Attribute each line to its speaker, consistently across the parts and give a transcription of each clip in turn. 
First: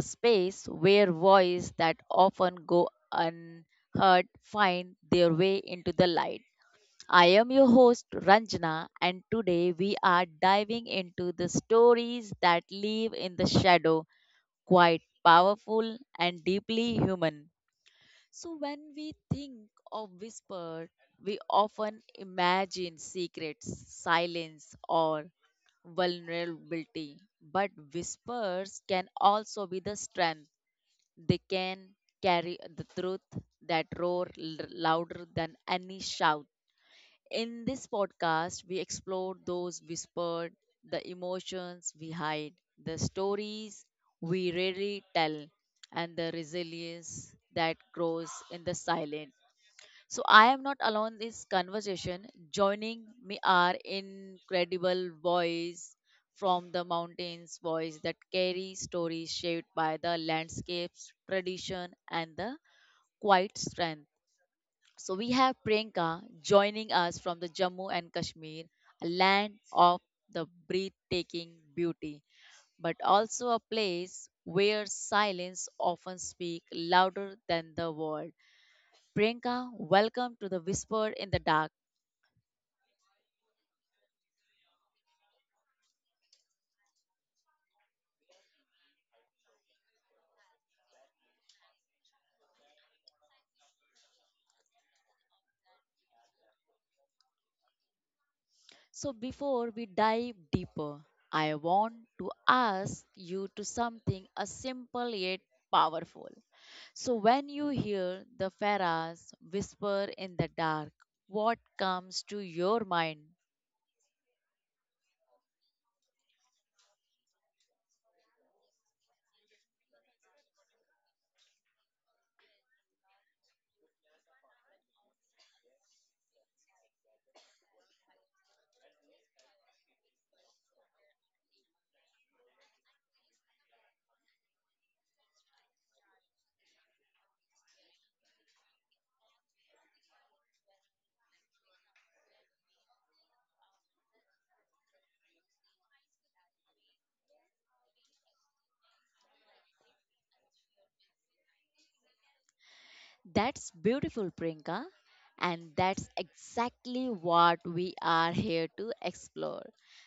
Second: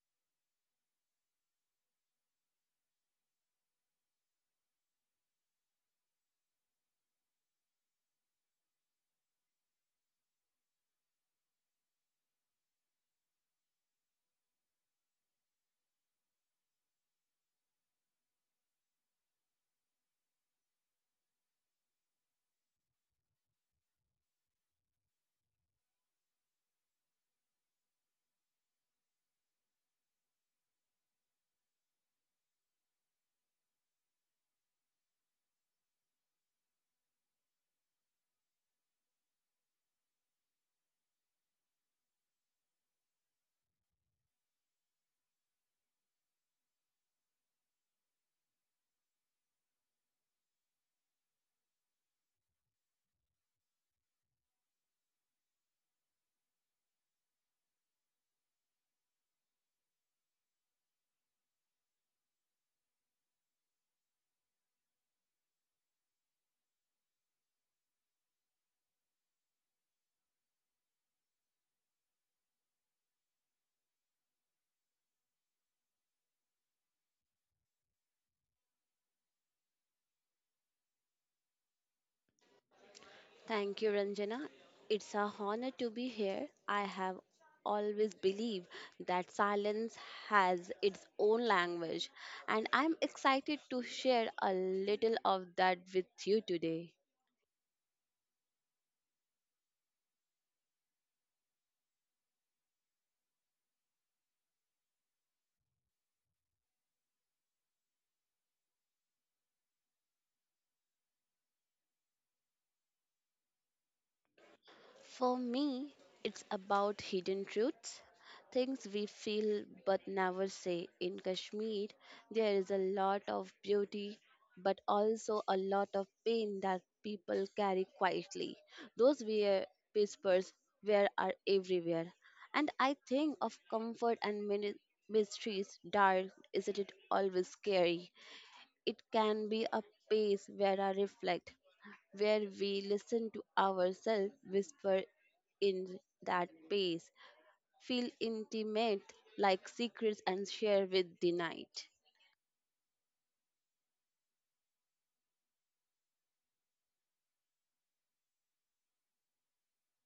Speaker 1: space where voices that often go unheard find their way into the light. I am your host, Ranjana, and today we are diving into the stories that live in the shadow, quite powerful and deeply human. So, when we think of whisper, we often imagine secrets, silence, or vulnerability. But whispers can also be the strength. They can carry the truth that roar louder than any shout. In this podcast, we explore those whispered, the emotions we hide, the stories we rarely tell, and the resilience that grows in the silence. So, I am not alone in this conversation. Joining me are incredible voice from the mountains, voice that carry stories shaped by the landscapes, tradition, and the quiet strength, so we have Priyanka joining us from the Jammu and Kashmir, a land of the breathtaking beauty, but also a place where silence often speaks louder than the word. Priyanka, welcome to the Whisper in the Dark.
Speaker 2: Thank you, Ranjana. It's a honor to be here. I have always believed that silence has its own language, and I'm excited to share a little of that with you today.
Speaker 1: So before we dive deeper, I want to ask you to something a simple yet powerful. So when you hear the Pharaohs whisper in the dark, what comes to your mind?
Speaker 2: For me, it's about hidden truths, things we feel but never say. In Kashmir, there is a lot of beauty, but also a lot of pain that people carry quietly. Those were whispers where are everywhere. And I think of comfort and many mysteries, dark, isn't it always scary? It can be a space where I reflect, where we listen to ourselves whisper in that space, feel intimate like secrets and share with the night.
Speaker 1: That's beautiful, Priyanka. And that's exactly what we are here to explore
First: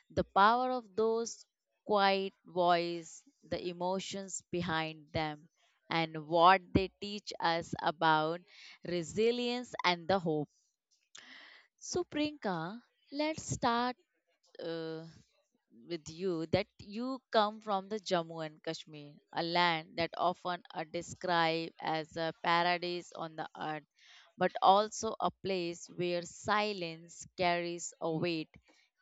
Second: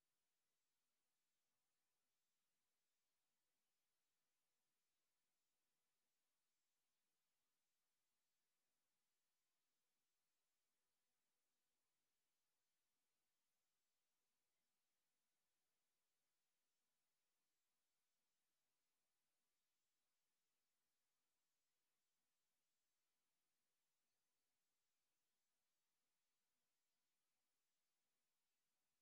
Speaker 1: the power of those quiet voices, the emotions behind them, and what they teach us about resilience and the hope. So, Priyanka, let's start. uh, with you, that you come from the Jammu and Kashmir, a land that often are described as a paradise on the earth, but also a place where silence carries a weight.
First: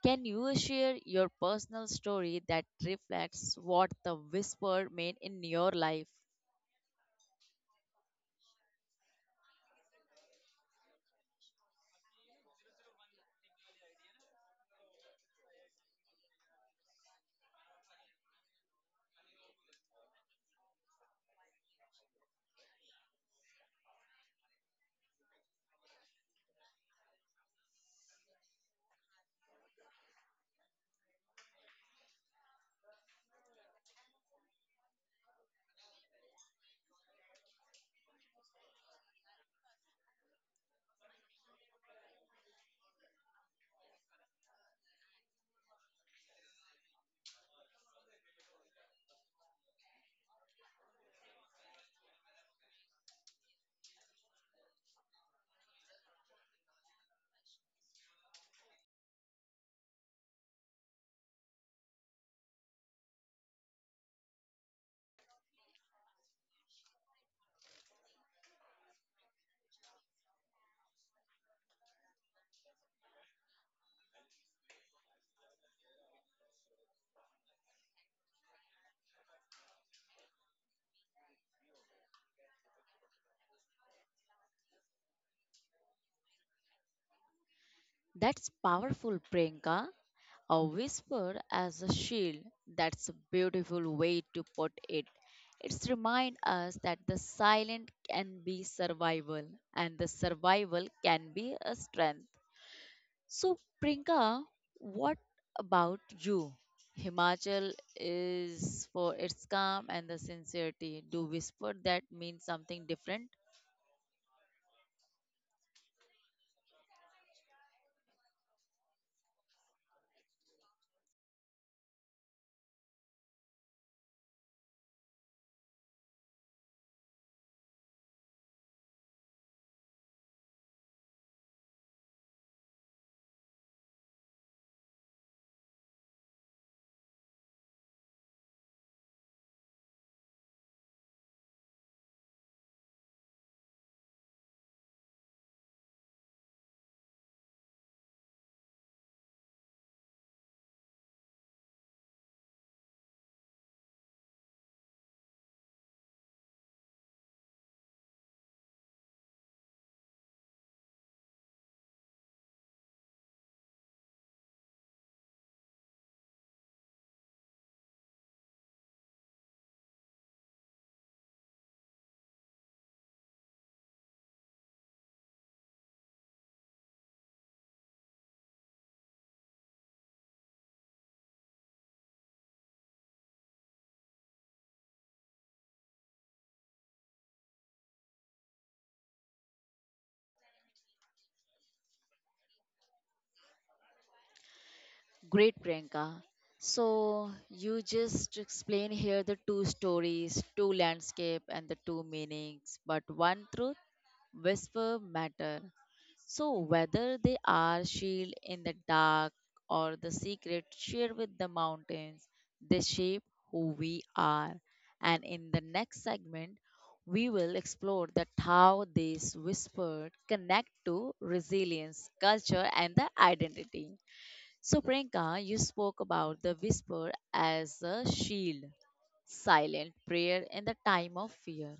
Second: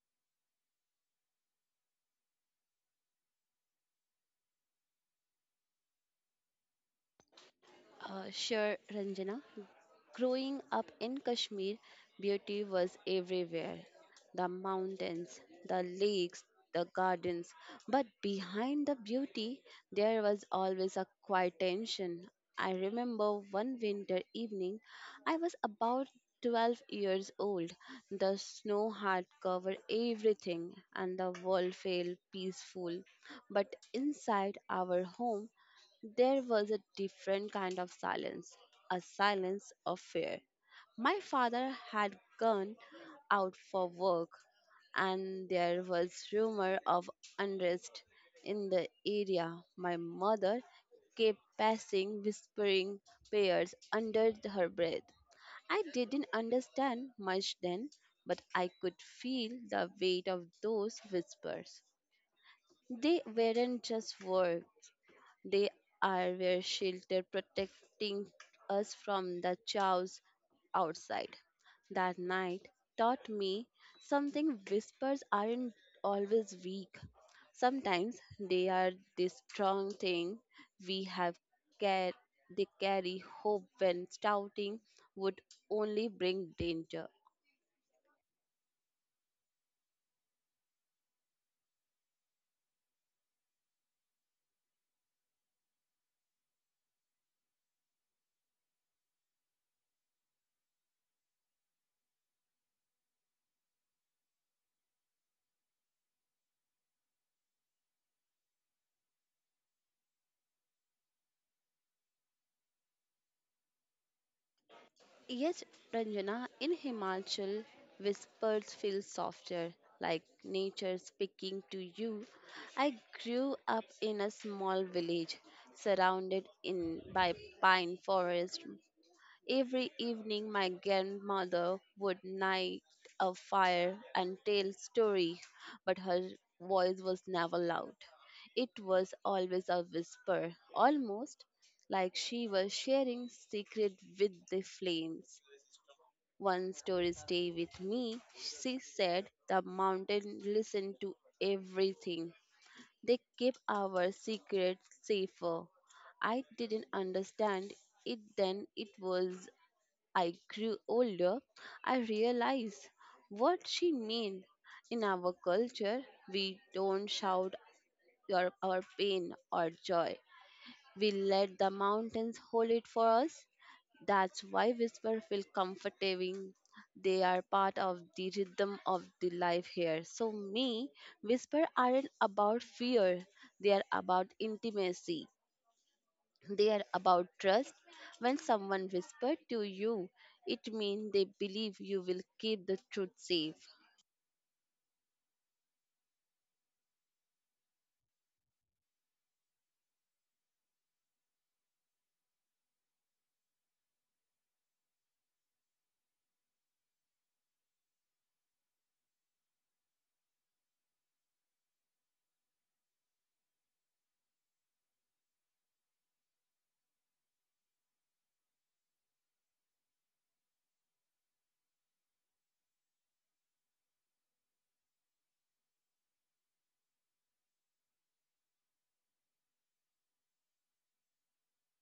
Speaker 1: Can you share your personal story that reflects what the whisper meant in your life?
Speaker 2: Sure, Ranjana. Growing up in Kashmir, beauty was everywhere the mountains, the lakes, the gardens. But behind the beauty, there was always a quiet tension. I remember one winter evening, I was about 12 years old. The snow had covered everything, and the world felt peaceful. But inside our home, there was a different kind of silence, a silence of fear. My father had gone out for work, and there was rumor of unrest in the area. My mother kept passing whispering prayers under her breath. I didn't understand much then, but I could feel the weight of those whispers. They weren't just words, they are their shelter, protecting us from the chaos outside. That night taught me something whispers aren't always weak. Sometimes they are the strong thing we have care they carry hope when shouting would only bring danger.
Speaker 1: That's powerful, Priyanka. A whisper as a shield. That's a beautiful way to put it. It's remind us that the silent can be survival and the survival can be a strength. So, Priyanka, what about you? Himachal is for its calm and the sincerity. Do whisper that mean something different?
Speaker 2: Yes, Ranjana, in Himachal, whispers feel softer, like nature speaking to you. I grew up in a small village surrounded in by pine forest. Every evening my grandmother would light a fire and tell story, but her voice was never loud. It was always a whisper, almost like she was sharing secret with the flames. One story stay with me, she said. The mountain listened to everything. They kept our secret safer. I didn't understand it then. It was I grew older. I realized what she meant. In our culture, we don't shout your, our pain or joy. We let the mountains hold it for us. That's why whisper feel comforting. They are part of the rhythm of the life here. So me, whisper aren't about fear. They are about intimacy. They are about trust. When someone whispered to you, it means they believe you will keep the truth safe.
Speaker 1: Great, Priyanka. So you just explain here the two stories, two landscape, and the two meanings, but one truth whisper matter. So whether they are shield in the dark or the secret shared with the mountains, they shape who we are. And in the next segment, we will explore that how these whispered connect to resilience, culture, and the identity. So, Priyanka, you spoke about the whisper as a shield, silent prayer in the time of fear.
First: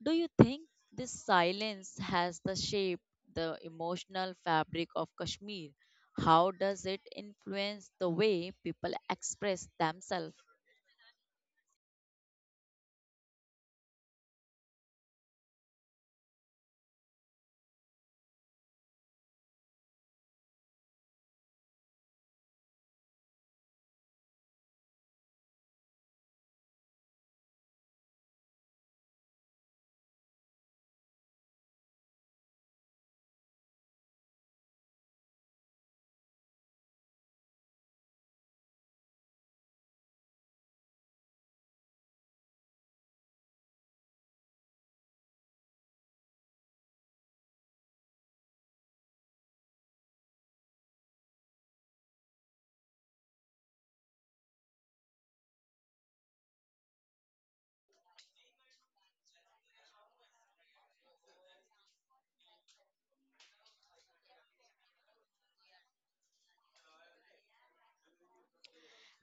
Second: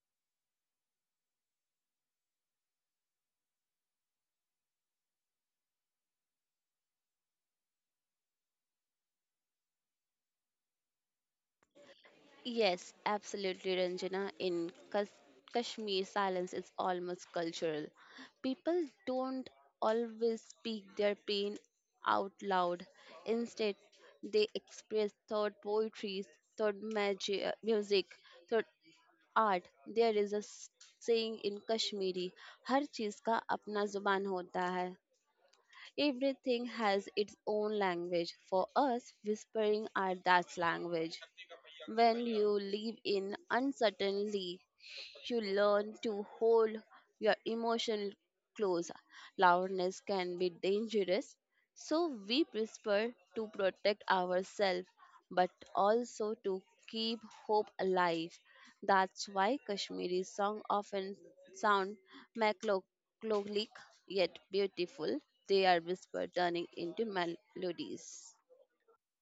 Speaker 1: Do you think this silence has the shape, the emotional fabric of Kashmir? How does it influence the way people express themselves?
Speaker 2: Yes, absolutely, Ranjana. In Kashmir, silence is almost cultural. People don't always speak their pain out loud. Instead, they express through poetry, through music, through art. There is a saying in Kashmiri, हर चीज का अपना जुबान होता है. Everything has its own language. For us, whispering are that language. When you live in uncertainty, you learn to hold your emotion close. Loudness can be dangerous, so we prefer to protect ourselves but also to keep hope alive. That's why Kashmiri songs often sound melancholic yet beautiful. They are whispered turning into melodies.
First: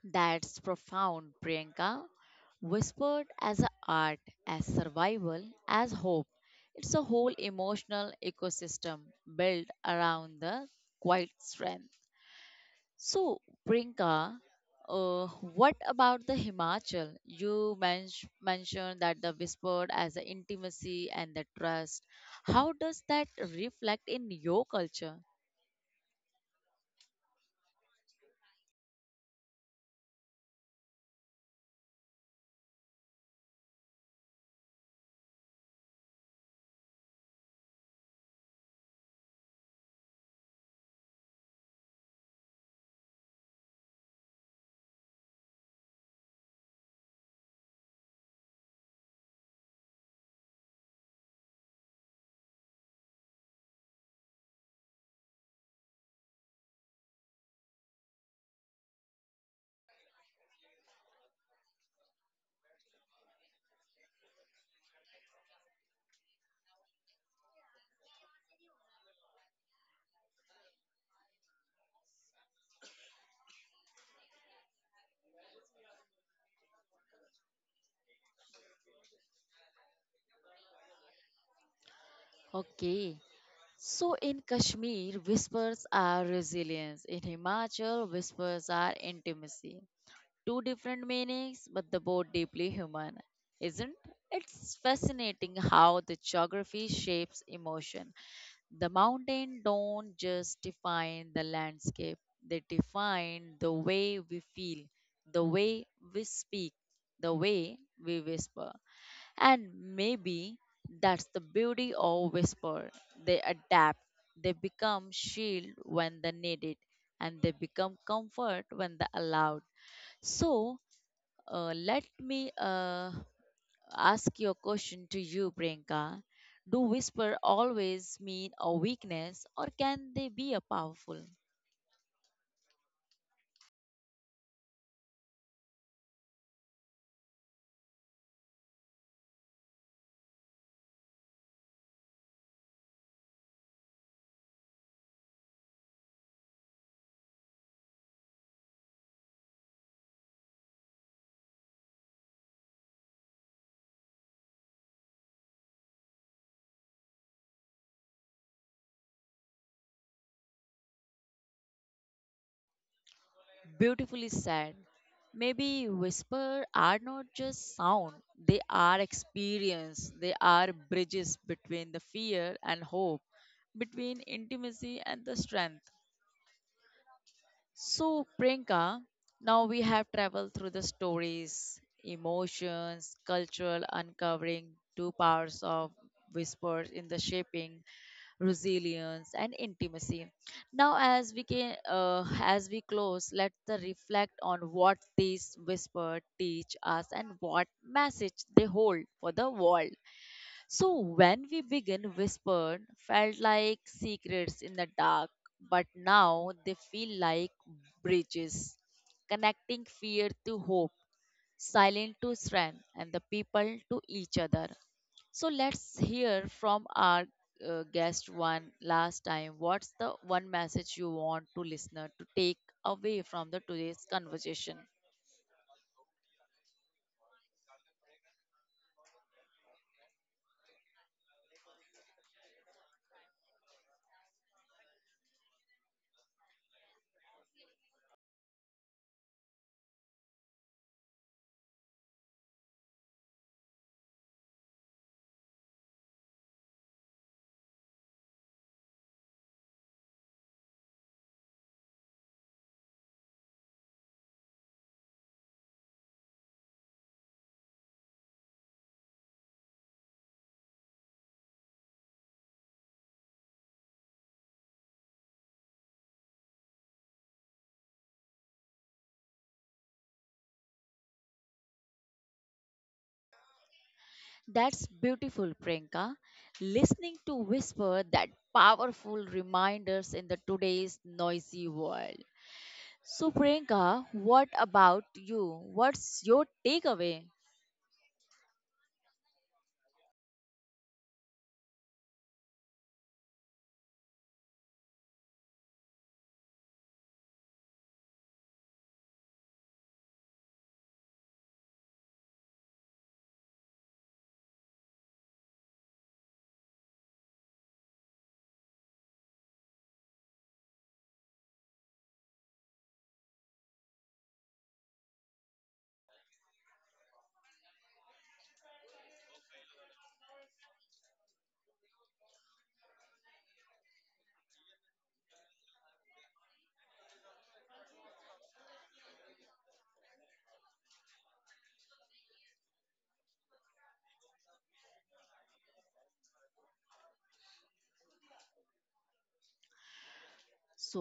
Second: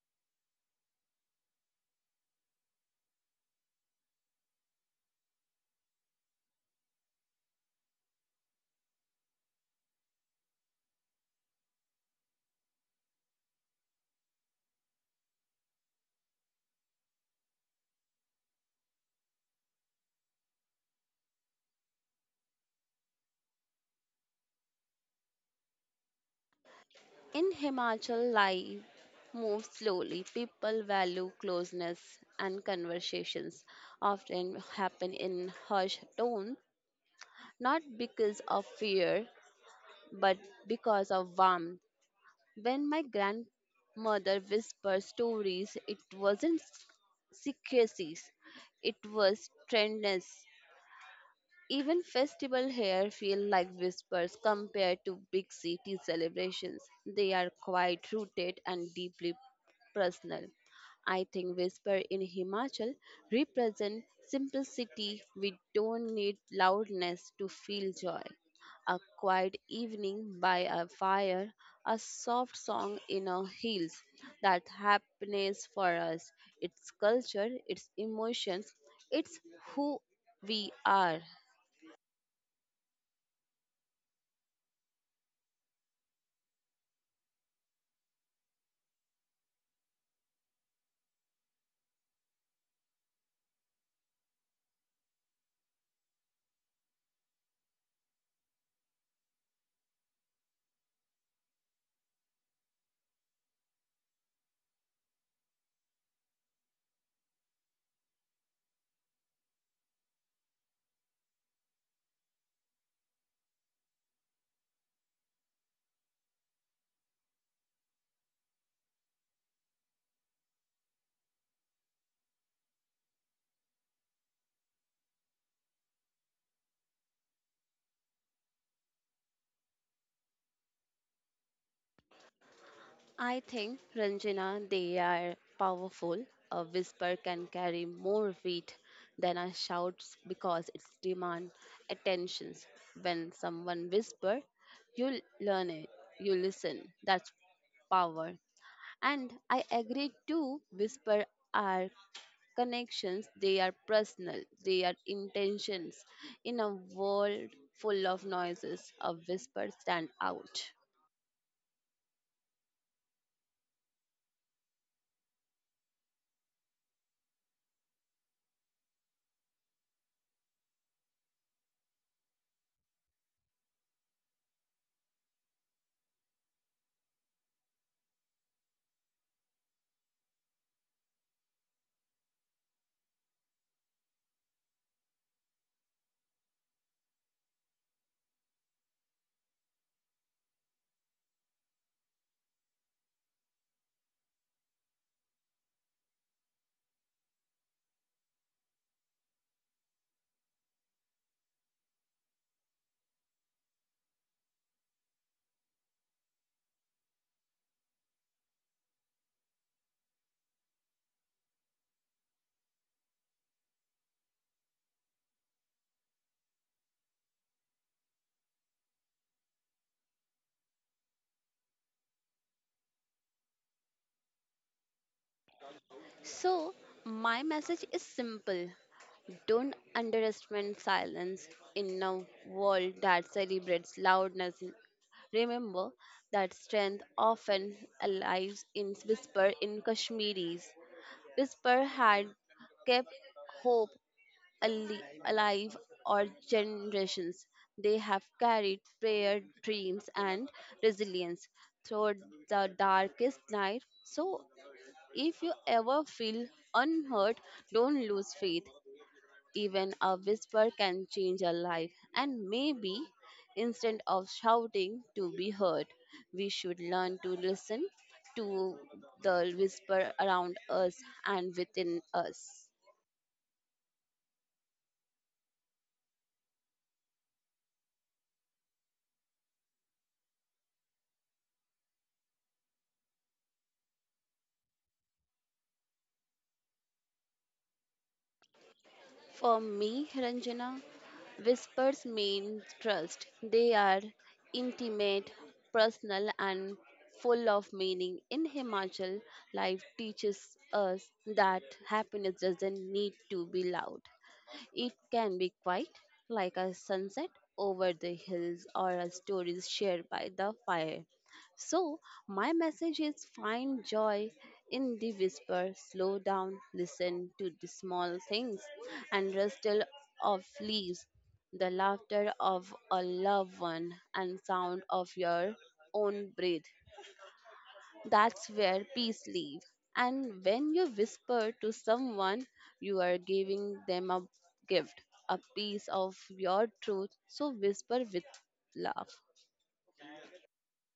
Speaker 1: That's profound, Priyanka. Whispered as a art, as survival, as hope. It's a whole emotional ecosystem built around the quiet strength. So, Priyanka, uh, what about the Himachal? You mentioned that the whispered as the intimacy and the trust. How does that reflect in your culture?
Speaker 2: In Himachal, life moves slowly. People value closeness and conversations often happen in hushed tones, not because of fear, but because of warmth. When my grandmother whispered stories, it wasn't secrecies, it was tenderness. Even festival here feel like whispers compared to big city celebrations. They are quite rooted and deeply personal. I think whisper in Himachal represent simplicity. We don't need loudness to feel joy. A quiet evening by a fire, a soft song in our heels. That happiness for us. It's culture, it's emotions, it's who we are.
Speaker 1: Okay. So in Kashmir, whispers are resilience. In Himachal, whispers are intimacy. Two different meanings, but the both deeply human. Isn't it's fascinating how the geography shapes emotion. The mountain don't just define the landscape, they define the way we feel, the way we speak, the way we whisper. And maybe that's the beauty of whisper. They adapt, they become shield when they need it, and they become comfort when they allowed. So let me ask your question to you, Priyanka. Do whisper always mean a weakness, or can they be a powerful?
Speaker 2: I think, Ranjana, they are powerful. A whisper can carry more weight than a shout because it demands attention. When someone whispers, you learn it, you listen. That's power. And I agree too, whisper are connections, they are personal, they are intentions. In a world full of noises, a whisper stand out.
Speaker 1: Beautifully said. Maybe whisper are not just sound, they are experience, they are bridges between the fear and hope, between intimacy and the strength. So, Priyanka, now we have traveled through the stories, emotions, cultural uncovering, two powers of whispers in the shaping, resilience, and intimacy. Now, as we can, as we close, let us reflect on what these whispers teach us and what message they hold for the world. So when we begin Whispered felt like secrets in the dark, but now they feel like bridges, connecting fear to hope, silent to strength, and the people to each other. So let's hear from our guest one last time. What's the one message you want to listener to take away from the today's conversation?
Speaker 2: So, my message is simple. Don't underestimate silence in a world that celebrates loudness. Remember that strength often lies in whisper in Kashmiris. Whisper had kept hope alive for generations. They have carried prayer, dreams, and resilience through the darkest night. So, if you ever feel unheard, don't lose faith. Even a whisper can change a life, and maybe instead of shouting to be heard, we should learn to listen to the whisper around us and within us.
Speaker 1: That's beautiful, Priyanka. Listening to whisper that powerful reminders in the today's noisy world. So, Priyanka, what about you? What's your takeaway?
Speaker 2: For me, Ranjana, whispers mean trust. They are intimate, personal, and full of meaning. In Himachal, life teaches us that happiness doesn't need to be loud. It can be quite like a sunset over the hills or a story shared by the fire. So, my message is find joy in the whisper, slow down, listen to the small things, and rustle of leaves, the laughter of a loved one, and sound of your own breath. That's where peace lives. And when you whisper to someone, you are giving them a gift, a piece of your truth. So whisper with love.
Speaker 1: So,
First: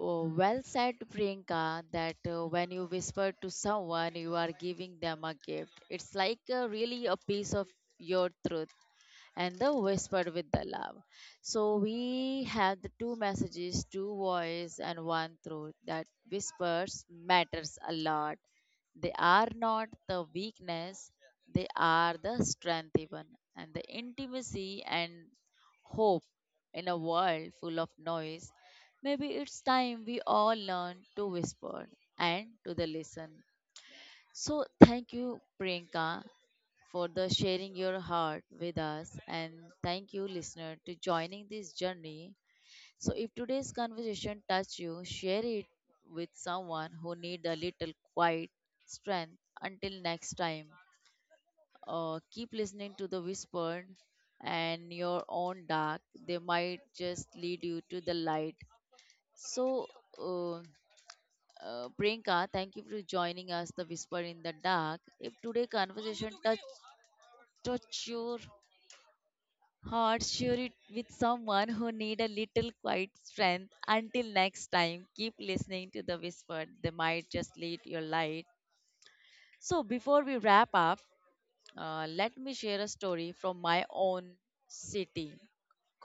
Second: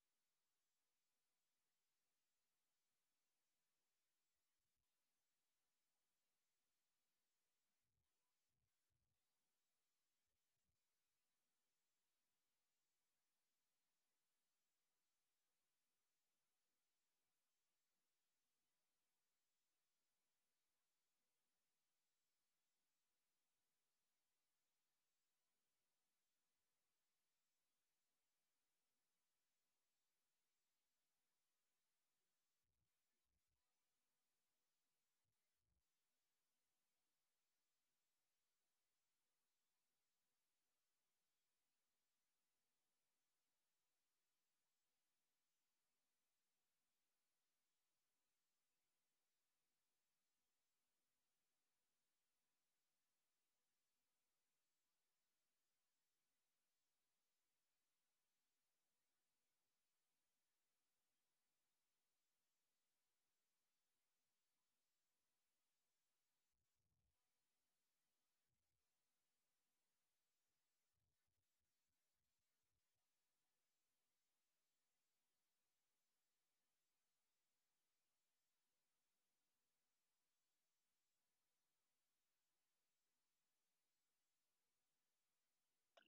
Speaker 1: well said, Priyanka, that when you whisper to someone, you are giving them a gift. It's like really a piece of your truth and the whisper with the love. So, we have the two messages, two voice, and one truth that whispers matters a lot. They are not the weakness, they are the strength, even, and the intimacy and hope in a world full of noise. Maybe it's time we all learn to whisper and to the listen. So thank you, Priyanka, for the sharing your heart with us, and thank you, listener, to joining this journey. So if today's conversation touched you, share it with someone who need a little quiet strength. Until next time, keep listening to the whispered and your own dark. They might just lead you to the light. So. Uh, Priyanka, thank you for joining us, The Whisper in the Dark. If today conversation touch your heart, share it with someone who need a little quiet strength. Until next time, keep listening to The Whisper. They might just lead your light. So before we wrap up, let me share a story from my own city,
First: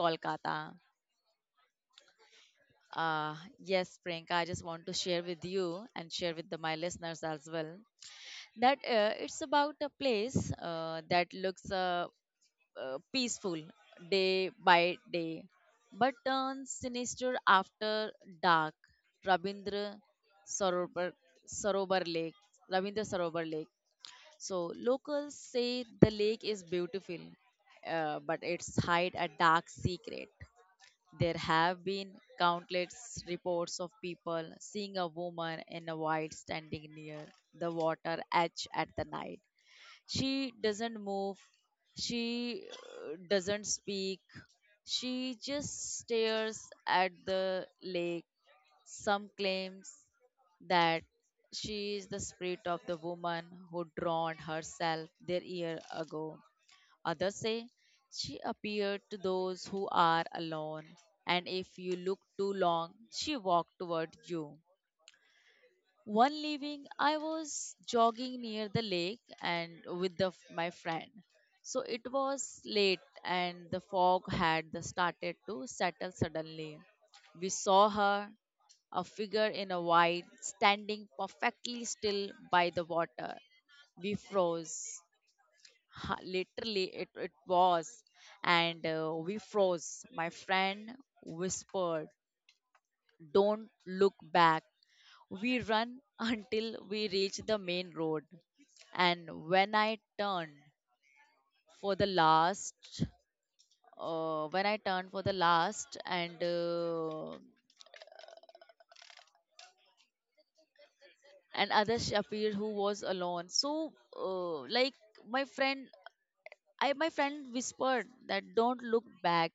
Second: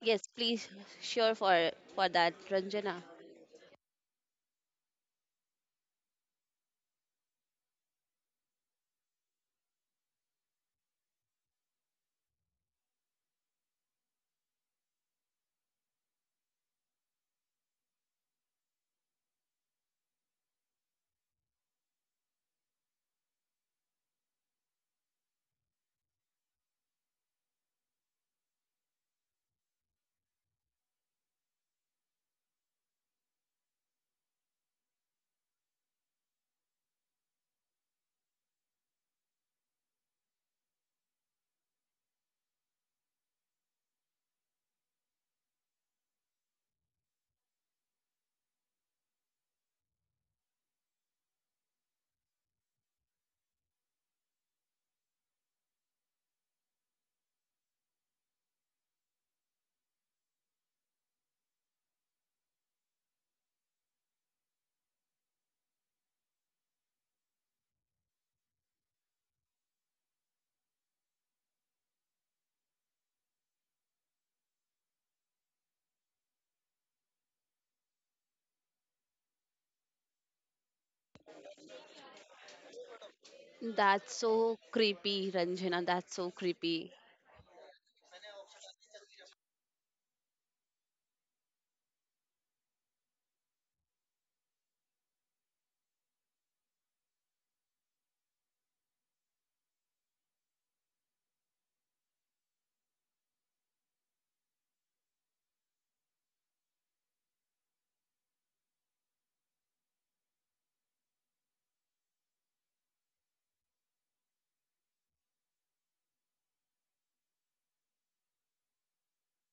Speaker 2: Yes, please, sure for that, Ranjana.
Speaker 1: Uh, yes, Priyanka, I just want to share with you and share with the, my listeners as well. That it's about a place that looks peaceful day by day but turns sinister after dark. Rabindra Sarobar, Sarobar Lake, Rabindra Sarobar Lake. So locals say the lake is beautiful, but it's hide a dark secret. There have been countless reports of people seeing a woman in a white standing near the water edge at the night. She doesn't move, she doesn't speak, she just stares at the lake. Some claims that she is the spirit of the woman who drowned herself there year ago. Others say she appeared to those who are alone, and if you look too long, she walked toward you. One evening, I was jogging near the lake and with the, my friend. So it was late and the fog had the started to settle suddenly. We saw her, a figure in a white, standing perfectly still by the water. We
Speaker 2: That's so
Speaker 1: froze.
Speaker 2: creepy, Ranjana. That's
Speaker 1: Ha,
Speaker 2: so creepy.
Speaker 1: literally, it was. And we froze. My friend whispered, "Don't look back." We run until we reach the main road. And when I turned for the last, when I turned for the last, and others appeared who was alone. So, like my friend, I my friend whispered that don't look back,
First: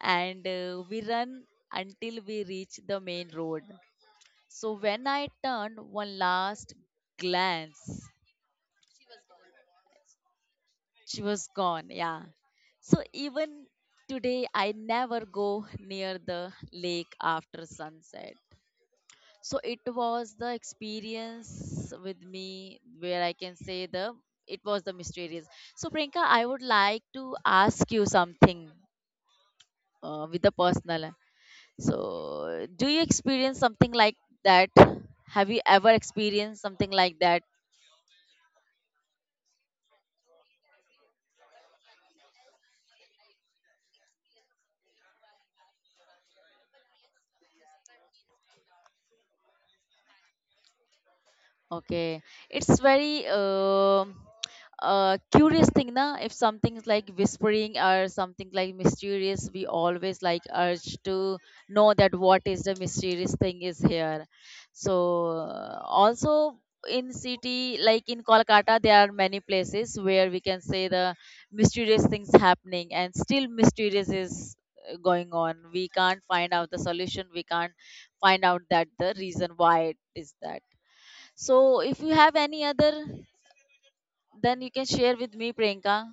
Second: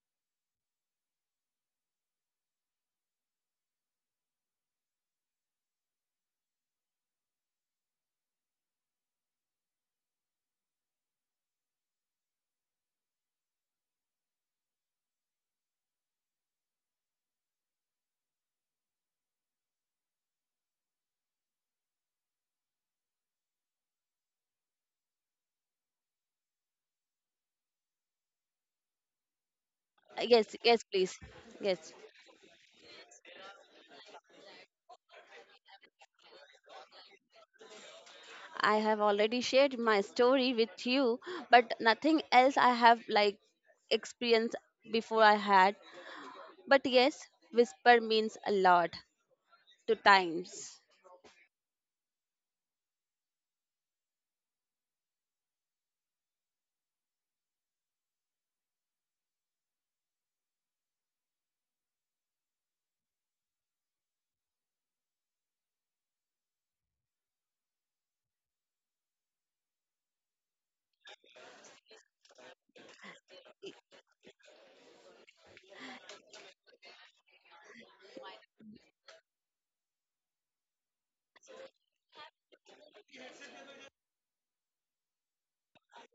Speaker 1: and we run until we reach the main road. So when I turned one last glance, she was gone. Yeah, so even today I never go near the lake after sunset. So it was the experience with me where I can say the it was the mysterious. So Priyanka, I would like to ask you something with the
Speaker 2: Yes, yes,
Speaker 1: personal.
Speaker 2: please. Yes.
Speaker 1: So do you experience something like that have you ever experienced something like that?
Speaker 2: I have already shared my story with you, but nothing else I have like experienced before I had. But yes, whisper means a lot to times.
Speaker 1: Okay, it's very curious thing, na? If something's like whispering or something like mysterious, we always like urge to know that what is the mysterious thing is here. So also in city like in Kolkata, there are many places where we can say the mysterious things happening, and still mysterious is going on. We can't find out the solution. We can't find out that the reason why it is that. So, if you have any other, then you can share with me, Priyanka.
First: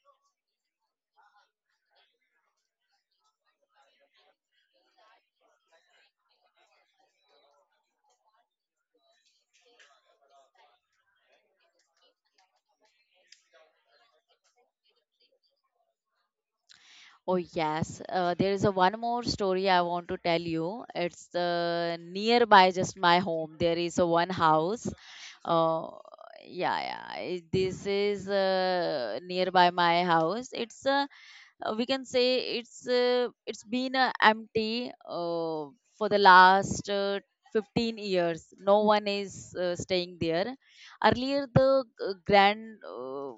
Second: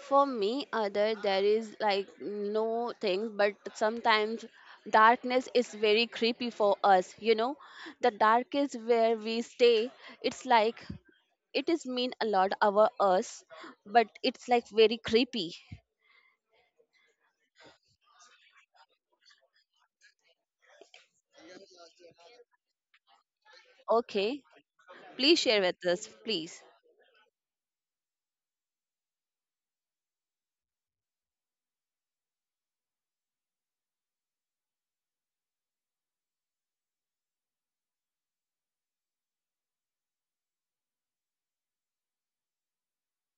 Speaker 2: For me, other there is like no thing, but sometimes darkness is very creepy for us. You know, the dark is where we stay. It's like it is mean a lot our us, but it's like very creepy.
Speaker 1: Oh, yes. There is a one more story I want to tell you. It's nearby just my home. There is a one
Speaker 2: Okay,
Speaker 1: house.
Speaker 2: please share with
Speaker 1: Uh,
Speaker 2: us, please.
Speaker 1: This is nearby my house. It's a, we can say it's been empty, for the last 15 years no one is staying there. Earlier the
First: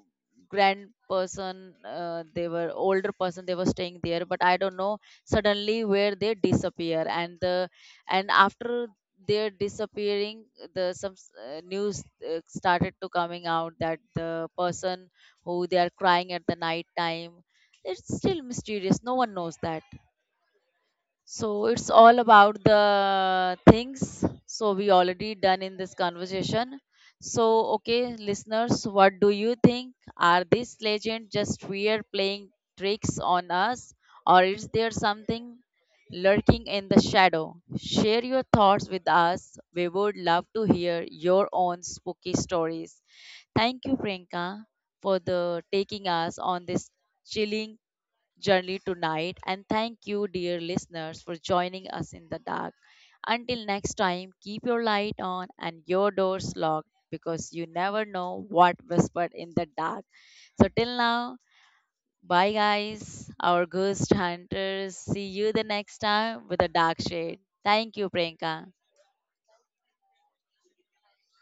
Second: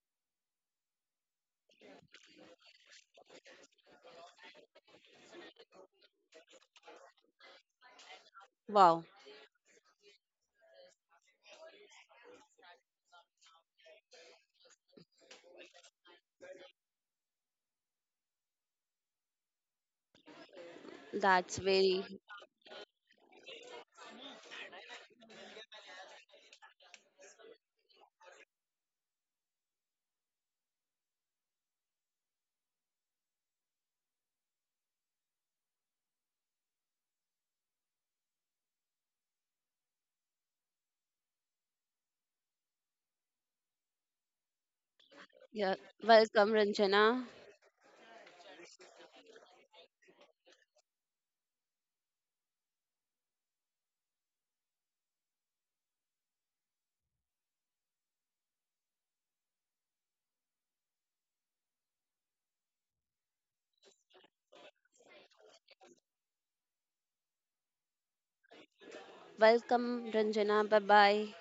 Speaker 1: grand person, they were older person, they were staying there, but I don't know suddenly where they disappear. And the, and after
Speaker 2: Wow,
Speaker 1: they're disappearing, the some news started to coming out that the person who they are crying at the night time. It's still mysterious, no one knows that.
Speaker 2: that's
Speaker 1: So it's
Speaker 2: very
Speaker 1: all about the things, so we already done in this conversation. So okay, listeners, what do you think, are these legends just weird playing tricks on us, or is there something lurking in the shadow? Share your thoughts with us, we would love to hear your own spooky stories. Thank you, Priyanka, for the
Speaker 2: yeah.
Speaker 1: taking us
Speaker 2: Welcome
Speaker 1: on this
Speaker 2: Ranjana.
Speaker 1: chilling journey tonight. And thank you, dear listeners, for joining us in the dark. Until next time, keep your light on and your doors locked because you never know what whispered in the dark. So, till now, bye, guys, our ghost hunters. See you the next time with a dark shade. Thank you, Priyanka.
Speaker 2: Welcome Ranjana. Bye bye.